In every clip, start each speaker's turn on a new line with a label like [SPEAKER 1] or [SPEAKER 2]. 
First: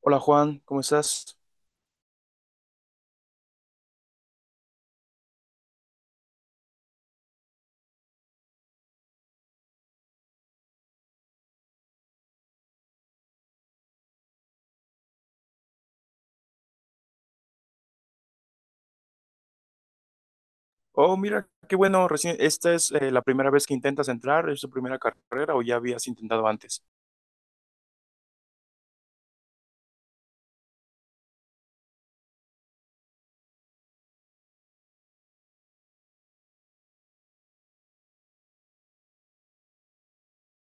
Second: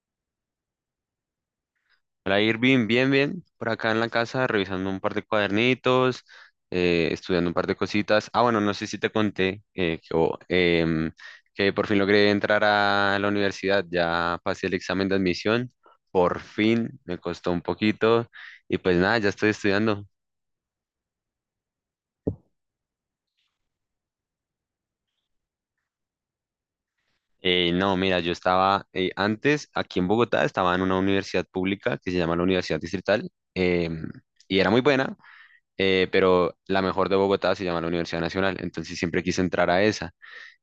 [SPEAKER 1] Hola Juan, ¿cómo estás?
[SPEAKER 2] Hola Irving, bien, bien. Por acá en la casa revisando un par de cuadernitos, estudiando un par de cositas. Ah, bueno, no sé si te conté que por fin logré entrar a la universidad. Ya pasé el examen de admisión. Por fin, me costó un poquito. Y pues nada, ya estoy estudiando.
[SPEAKER 1] Oh, mira, qué bueno, recién, esta es la primera vez que intentas entrar, ¿es tu primera carrera o ya habías intentado antes?
[SPEAKER 2] No, mira, yo estaba antes aquí en Bogotá, estaba en una universidad pública que se llama la Universidad Distrital. Y era muy buena, pero la mejor de Bogotá se llama la Universidad Nacional, entonces siempre quise entrar a esa.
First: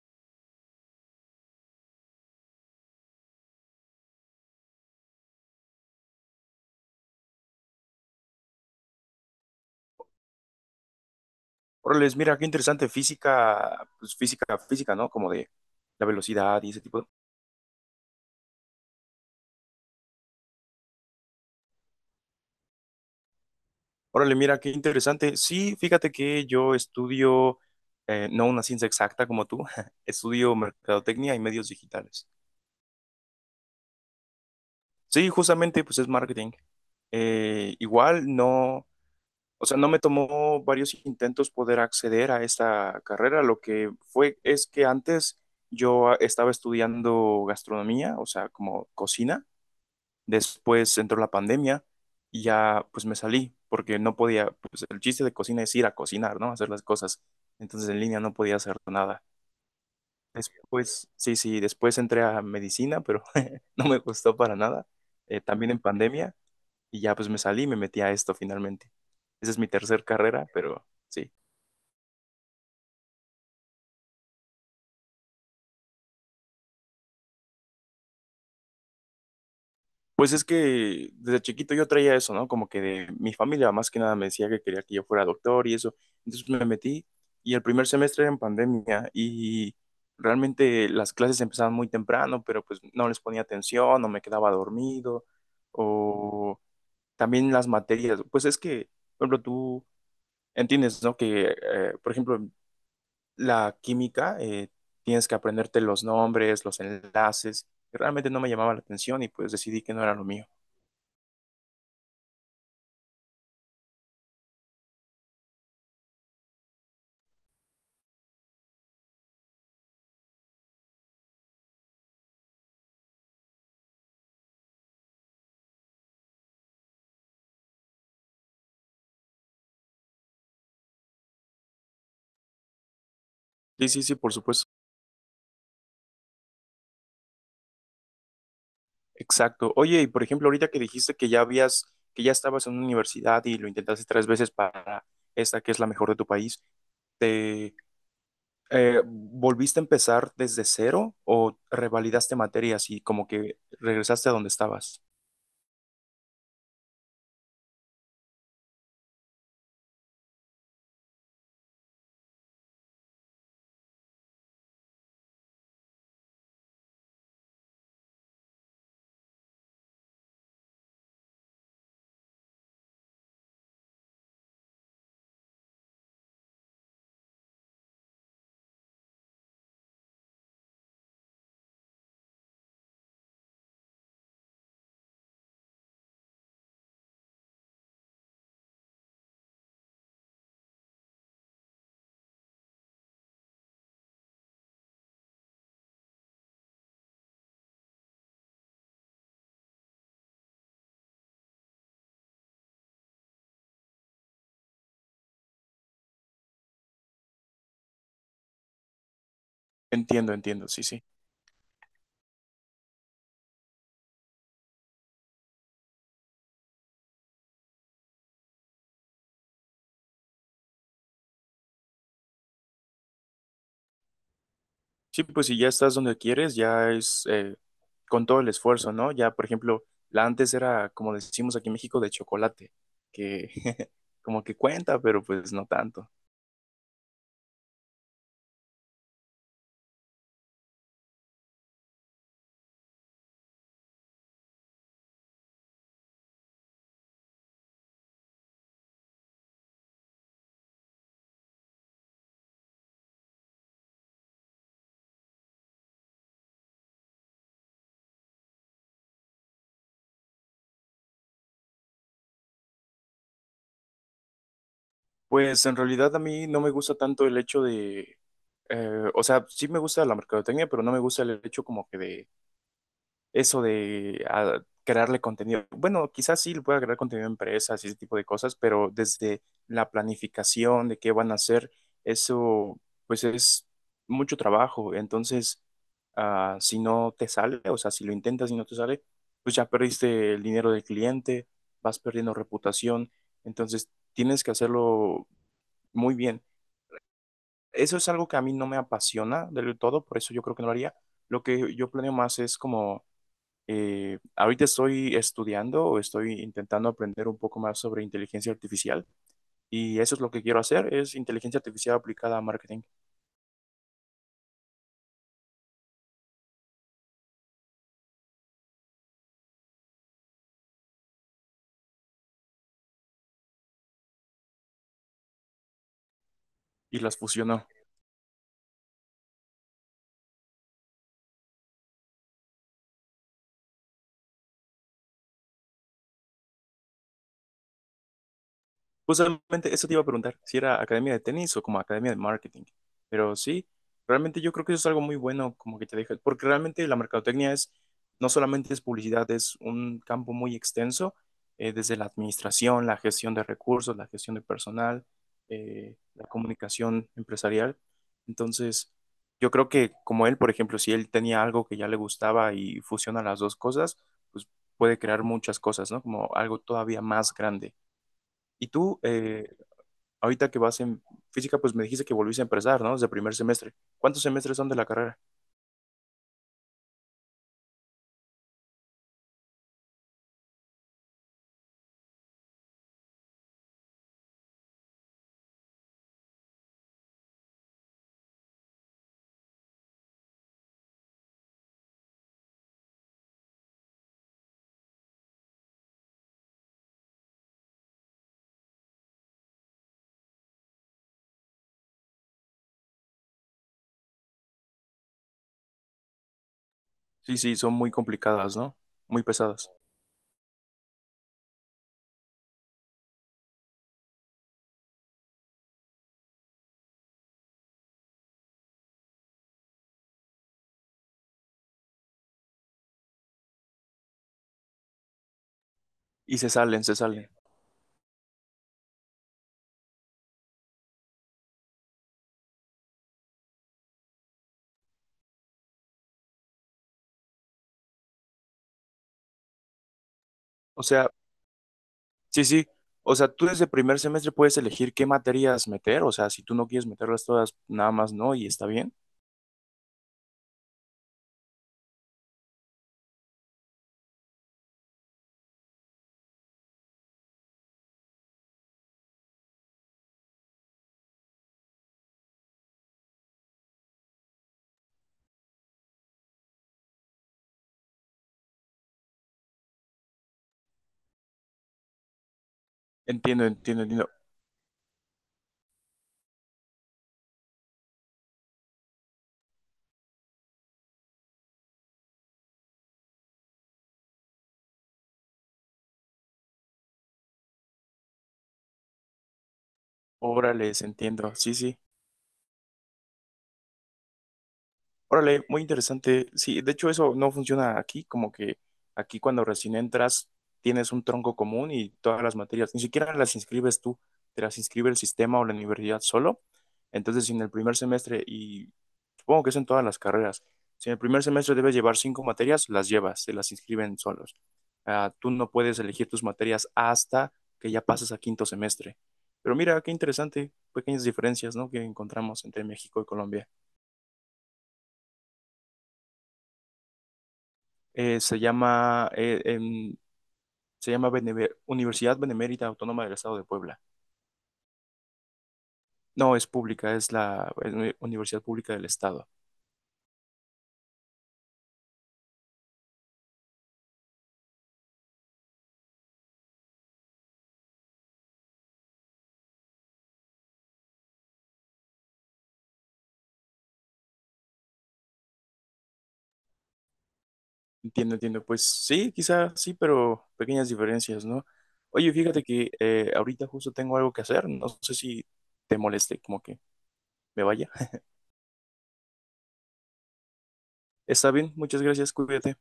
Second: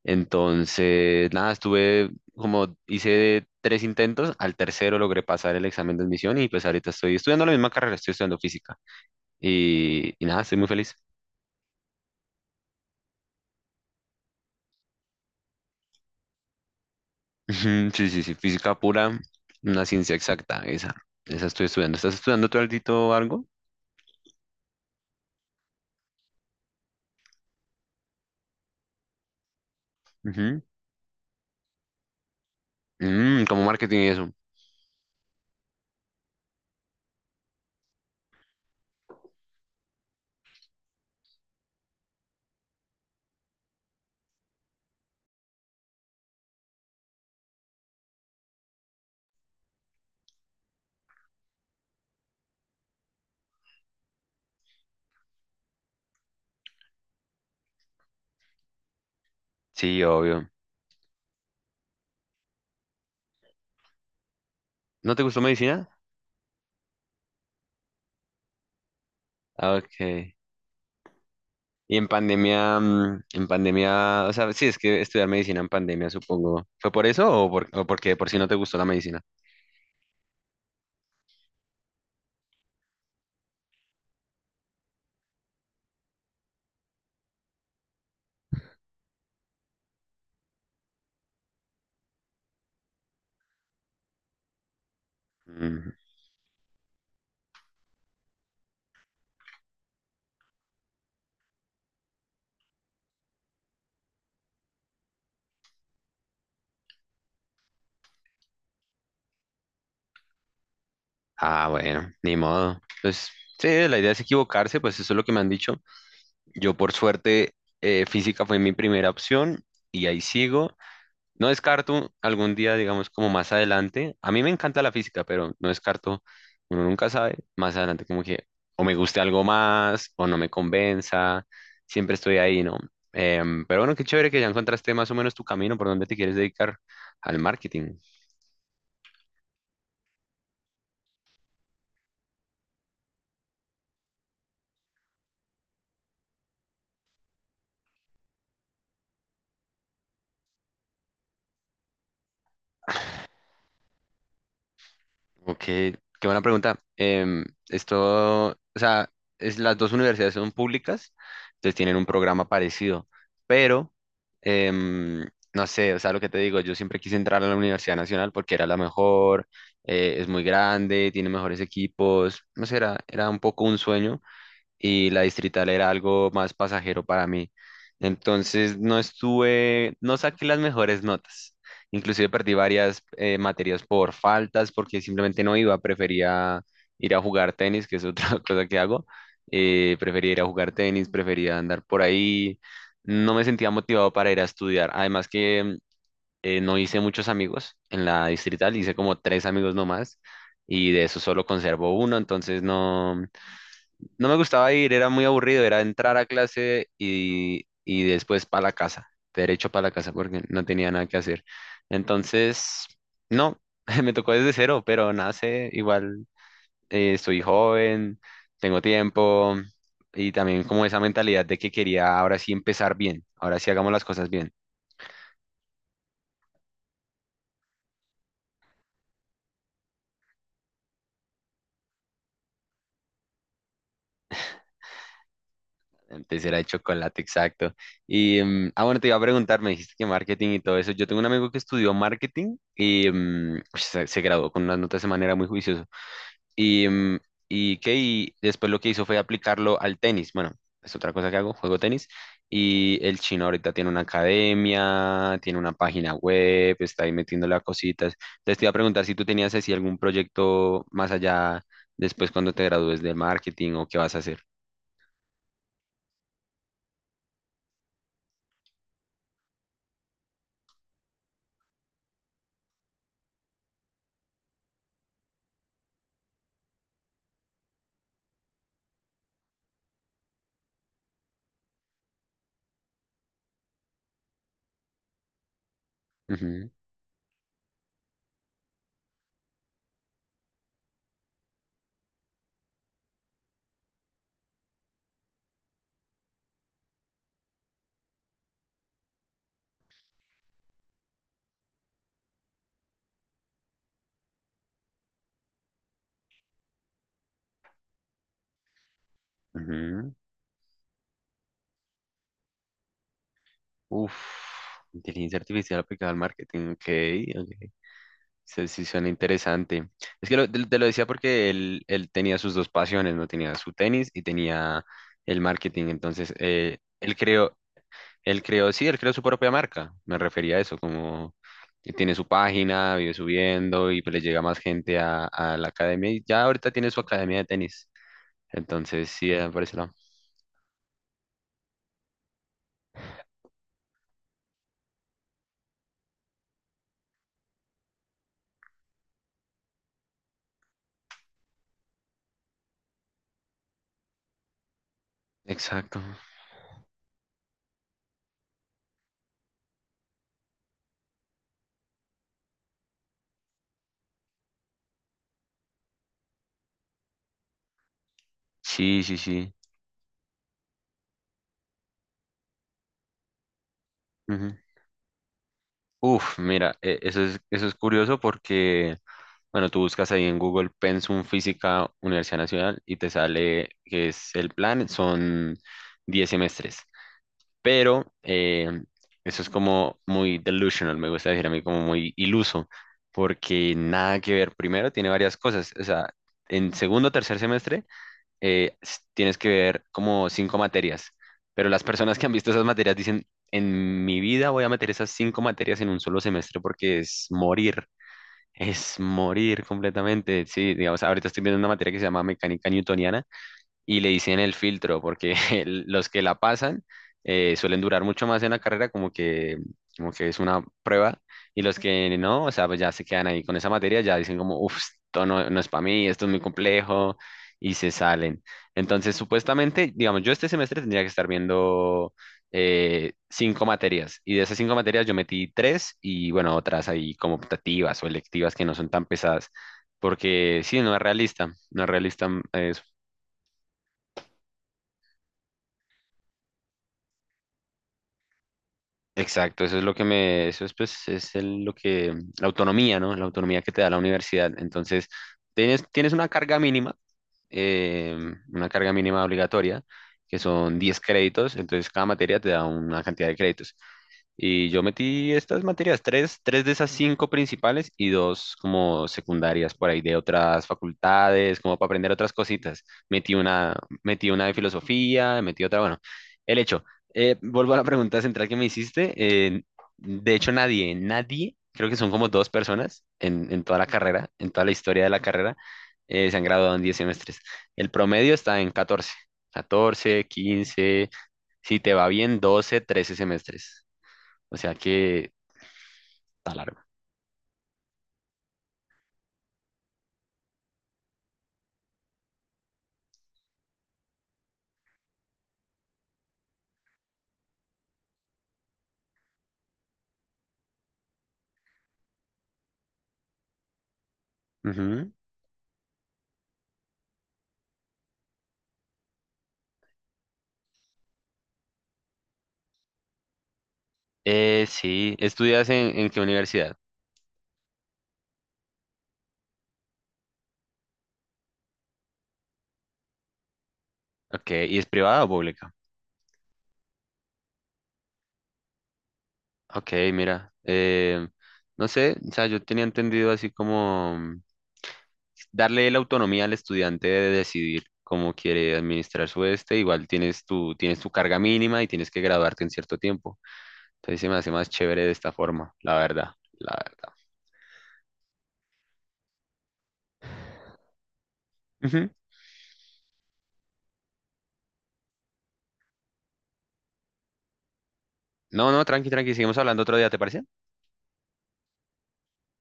[SPEAKER 2] Entonces, nada, estuve como hice tres intentos, al tercero logré pasar el examen de admisión y pues ahorita estoy estudiando la misma carrera, estoy estudiando física y nada, estoy muy feliz.
[SPEAKER 1] Órale, mira, qué interesante, física, pues física, ¿no? Como de la velocidad y ese tipo de...
[SPEAKER 2] Ujú, sí, sí, sí, física pura, una ciencia exacta, esa estoy estudiando. ¿Estás estudiando tú altito algo?
[SPEAKER 1] Órale, mira, qué interesante. Sí, fíjate que yo estudio, no una ciencia exacta como tú, estudio
[SPEAKER 2] Ujú.
[SPEAKER 1] mercadotecnia y medios digitales.
[SPEAKER 2] Mm, como marketing y eso.
[SPEAKER 1] Sí, justamente, pues es marketing. Igual, no... O sea, no me tomó varios intentos poder acceder a esta carrera. Lo que fue es que antes yo estaba estudiando gastronomía, o sea, como cocina. Después entró la pandemia y ya pues me salí porque no podía, pues el chiste de cocina es ir a cocinar, ¿no? Hacer las cosas. Entonces en línea no podía hacer nada.
[SPEAKER 2] Sí, obvio.
[SPEAKER 1] Después, sí, después entré a medicina, pero no me gustó para nada.
[SPEAKER 2] ¿No te gustó
[SPEAKER 1] También en
[SPEAKER 2] medicina?
[SPEAKER 1] pandemia. Y ya pues me salí y me metí a esto finalmente. Esa es mi
[SPEAKER 2] Ah,
[SPEAKER 1] tercer
[SPEAKER 2] ok.
[SPEAKER 1] carrera, pero sí.
[SPEAKER 2] Y en pandemia, en pandemia, o sea, sí, es que estudiar medicina en pandemia, supongo. ¿Fue por eso o porque de por si no te gustó la medicina?
[SPEAKER 1] Pues es que desde chiquito yo traía eso, ¿no? Como que de mi familia más que nada me decía que quería que yo fuera doctor y eso. Entonces me metí y el primer semestre era en pandemia y realmente las clases empezaban muy temprano, pero pues no les ponía atención o me quedaba dormido
[SPEAKER 2] Mm.
[SPEAKER 1] o también las materias. Pues es que, por ejemplo, tú entiendes, ¿no? Que, por ejemplo, la química, tienes que aprenderte los nombres, los enlaces. Realmente no me llamaba la atención y pues decidí que no era lo mío.
[SPEAKER 2] Ah, bueno, ni modo. Pues sí, la idea es equivocarse, pues eso es lo que me han dicho. Yo por suerte, física fue mi primera opción y ahí sigo. No descarto algún día, digamos, como más adelante. A mí me encanta la física, pero no descarto, uno nunca sabe, más adelante como que o me guste algo más o no me convenza. Siempre estoy ahí, ¿no? Pero
[SPEAKER 1] Sí,
[SPEAKER 2] bueno,
[SPEAKER 1] sí,
[SPEAKER 2] qué
[SPEAKER 1] sí,
[SPEAKER 2] chévere
[SPEAKER 1] por
[SPEAKER 2] que ya
[SPEAKER 1] supuesto.
[SPEAKER 2] encontraste más o menos tu camino por donde te quieres dedicar al marketing.
[SPEAKER 1] Exacto. Oye, y por ejemplo, ahorita que dijiste que ya habías, que ya estabas en una universidad y lo intentaste tres veces para esta que es la mejor de tu país, ¿te volviste a empezar desde cero o revalidaste materias y como que regresaste a donde estabas?
[SPEAKER 2] Ok, qué buena pregunta. Esto, o sea, las dos universidades son públicas, entonces tienen un programa parecido, pero em, no sé, o sea, lo que te digo, yo siempre quise entrar a la Universidad Nacional porque era la mejor, es muy grande, tiene mejores equipos, no sé, era un poco un sueño y la distrital era algo más pasajero para mí. Entonces no estuve, no saqué las mejores notas. Inclusive perdí varias materias por faltas porque simplemente no iba, prefería ir a jugar tenis, que es otra cosa que hago. Prefería ir a jugar tenis, prefería andar por ahí. No me sentía motivado para ir a estudiar. Además que no hice muchos amigos en la distrital, hice como tres amigos nomás y de eso solo conservo uno, entonces no, no me gustaba ir, era muy aburrido, era entrar a clase y después para la casa, derecho para la casa
[SPEAKER 1] Entiendo,
[SPEAKER 2] porque no
[SPEAKER 1] entiendo, sí,
[SPEAKER 2] tenía
[SPEAKER 1] sí.
[SPEAKER 2] nada que hacer. Entonces, no, me tocó desde cero, pero nada sé, igual estoy joven, tengo tiempo y también como esa mentalidad de que quería ahora sí empezar bien, ahora sí hagamos las cosas bien.
[SPEAKER 1] Sí, pues si ya estás donde quieres, ya es con todo el esfuerzo, ¿no? Ya, por ejemplo, la antes era, como decimos aquí en México, de chocolate, que como que cuenta, pero pues no tanto.
[SPEAKER 2] Antes era de chocolate, exacto. Ah, bueno, te iba a preguntar, me dijiste que marketing y todo eso. Yo tengo un amigo que estudió marketing y se graduó con unas notas de manera muy juiciosa. Y, mm, y, ¿qué? Y después lo que hizo fue aplicarlo al tenis. Bueno, es otra cosa que hago, juego tenis. Y el chino ahorita tiene una academia, tiene una página web, está ahí metiéndole a cositas. Entonces te iba a preguntar si tú tenías así algún proyecto más allá después cuando te gradúes de marketing o qué vas a hacer.
[SPEAKER 1] Pues en realidad a mí no me gusta tanto el hecho de, o sea, sí me gusta la mercadotecnia, pero no me gusta el hecho como que de eso de ah, crearle contenido. Bueno, quizás sí le pueda crear contenido a empresas y ese tipo de cosas, pero desde la planificación de qué van a hacer, eso pues es mucho trabajo. Entonces, ah,
[SPEAKER 2] Ujú,
[SPEAKER 1] si no te sale, o sea, si lo intentas y no te sale, pues ya perdiste el dinero del cliente, vas perdiendo reputación. Entonces, tienes que hacerlo muy bien. Eso es algo que a mí no me apasiona del todo, por eso yo creo que no lo haría. Lo que yo planeo más es como ahorita estoy estudiando o estoy intentando aprender un poco más sobre inteligencia artificial y
[SPEAKER 2] ujú.
[SPEAKER 1] eso es lo que quiero hacer, es inteligencia artificial aplicada a marketing
[SPEAKER 2] Uf, inteligencia artificial aplicada al marketing. Ok, ok. Sí, sí suena interesante. Es que te lo decía porque él tenía sus dos pasiones, ¿no? Tenía su tenis y tenía el marketing. Entonces,
[SPEAKER 1] y
[SPEAKER 2] él
[SPEAKER 1] las
[SPEAKER 2] creó,
[SPEAKER 1] fusiono.
[SPEAKER 2] él creó, sí, él creó su propia marca. Me refería a eso, como que tiene su página, vive subiendo y pues le llega más gente a la academia. Y ya ahorita tiene su academia de tenis. Entonces, sí, por
[SPEAKER 1] Justamente
[SPEAKER 2] ese
[SPEAKER 1] eso
[SPEAKER 2] lado.
[SPEAKER 1] te iba a preguntar, si era academia de tenis o como academia de marketing. Pero sí, realmente yo creo que eso es algo muy bueno, como que te deja, porque realmente la mercadotecnia es, no solamente es publicidad, es un campo muy extenso, desde la administración, la gestión de recursos, la gestión de personal,
[SPEAKER 2] Exacto.
[SPEAKER 1] la comunicación empresarial. Entonces, yo creo que como él, por ejemplo, si él tenía algo que ya le gustaba y fusiona las dos cosas, pues puede crear muchas cosas, ¿no? Como algo todavía más grande. ¿Y tú,
[SPEAKER 2] Sí, sí, sí.
[SPEAKER 1] ahorita que vas en física, pues me dijiste que volviste a empezar, ¿no? Desde primer semestre. ¿Cuántos semestres son de la carrera?
[SPEAKER 2] Uf, mira, eso es curioso porque, bueno, tú buscas ahí en Google Pensum Física Universidad Nacional y te sale que es el plan, son 10 semestres, pero eso es como muy delusional, me gusta decir a mí como muy iluso, porque nada que ver, primero tiene varias cosas, o sea, en segundo o tercer semestre tienes que ver como cinco materias, pero las personas que han visto esas materias dicen, en mi vida voy a meter esas cinco materias en un solo semestre porque es
[SPEAKER 1] Sí, sí, son
[SPEAKER 2] morir,
[SPEAKER 1] muy complicadas, ¿no?
[SPEAKER 2] es
[SPEAKER 1] Muy
[SPEAKER 2] morir
[SPEAKER 1] pesadas.
[SPEAKER 2] completamente. Sí, digamos, ahorita estoy viendo una materia que se llama mecánica newtoniana y le dicen el filtro, porque los que la pasan suelen durar mucho más en la carrera, como que, es una prueba, y los que no, o sea, pues ya se quedan ahí con esa materia, ya dicen como, uff, esto no, no es para mí, esto es
[SPEAKER 1] Y
[SPEAKER 2] muy
[SPEAKER 1] se salen, se
[SPEAKER 2] complejo,
[SPEAKER 1] salen.
[SPEAKER 2] y se salen. Entonces, supuestamente, digamos, yo este semestre tendría que estar viendo cinco materias, y de esas cinco materias yo metí tres, y bueno, otras ahí como optativas o electivas que no son tan pesadas. Porque sí,
[SPEAKER 1] O
[SPEAKER 2] no es
[SPEAKER 1] sea,
[SPEAKER 2] realista, no es realista, mm,
[SPEAKER 1] sí, sí.
[SPEAKER 2] eh,
[SPEAKER 1] O sea, tú desde primer semestre puedes elegir qué materias meter. O sea, si tú no quieres meterlas todas, nada más no, y está bien.
[SPEAKER 2] Exacto, eso es lo que me, eso es pues, lo que, la autonomía, ¿no? La autonomía que te da la universidad. Entonces, tienes eh, una carga mínima obligatoria, que son 10 créditos, entonces cada materia te da una cantidad de créditos. Y yo metí estas materias, tres de esas cinco principales y dos como secundarias por ahí de otras facultades, como para aprender otras cositas. Metí
[SPEAKER 1] Entiendo,
[SPEAKER 2] una,
[SPEAKER 1] entiendo, entiendo.
[SPEAKER 2] metí una de filosofía, metí otra, bueno, el hecho. Vuelvo a la pregunta central que me hiciste. De hecho, nadie, nadie, creo que son como dos personas en toda la carrera, en toda la historia de la carrera, se han graduado en 10 semestres. El promedio está en 14 14
[SPEAKER 1] Órales,
[SPEAKER 2] 15
[SPEAKER 1] entiendo. Sí, sí.
[SPEAKER 2] si te va bien, 12 13 semestres. O sea que
[SPEAKER 1] Órale, muy interesante.
[SPEAKER 2] está
[SPEAKER 1] Sí, de
[SPEAKER 2] largo.
[SPEAKER 1] hecho eso no funciona aquí, como que aquí cuando recién entras tienes un tronco común y todas las materias, ni siquiera las inscribes tú, te las inscribe el sistema o la universidad solo. Entonces, si en el primer semestre, y supongo que es en todas las carreras, si en el primer semestre debes llevar cinco materias, las llevas, se las inscriben solos.
[SPEAKER 2] Ujú.
[SPEAKER 1] Ah, tú no puedes elegir tus materias hasta que ya pases a quinto semestre. Pero mira, qué interesante, pequeñas diferencias, ¿no? Que encontramos entre México y Colombia.
[SPEAKER 2] Sí, ¿estudias en qué universidad?
[SPEAKER 1] Se llama, se llama Beneve- Universidad Benemérita Autónoma del Estado de Puebla.
[SPEAKER 2] Ok, ¿y es privada o pública?
[SPEAKER 1] No, es pública, es la es una Universidad Pública del Estado.
[SPEAKER 2] Ok, mira, no sé, o sea, yo tenía entendido así como darle la autonomía al estudiante de decidir cómo quiere administrar su este, igual tienes tu, carga mínima y tienes que graduarte en cierto tiempo. Entonces se me hace más chévere de esta forma, la verdad, la verdad.
[SPEAKER 1] Entiendo, entiendo. Pues sí, quizás sí, pero pequeñas diferencias, ¿no?
[SPEAKER 2] Ujú.
[SPEAKER 1] Oye, fíjate que ahorita justo tengo algo que hacer. No sé si te moleste, como que me vaya.
[SPEAKER 2] No, no, tranqui, tranqui, seguimos hablando otro día, ¿te parece?
[SPEAKER 1] Está bien, muchas gracias, cuídate.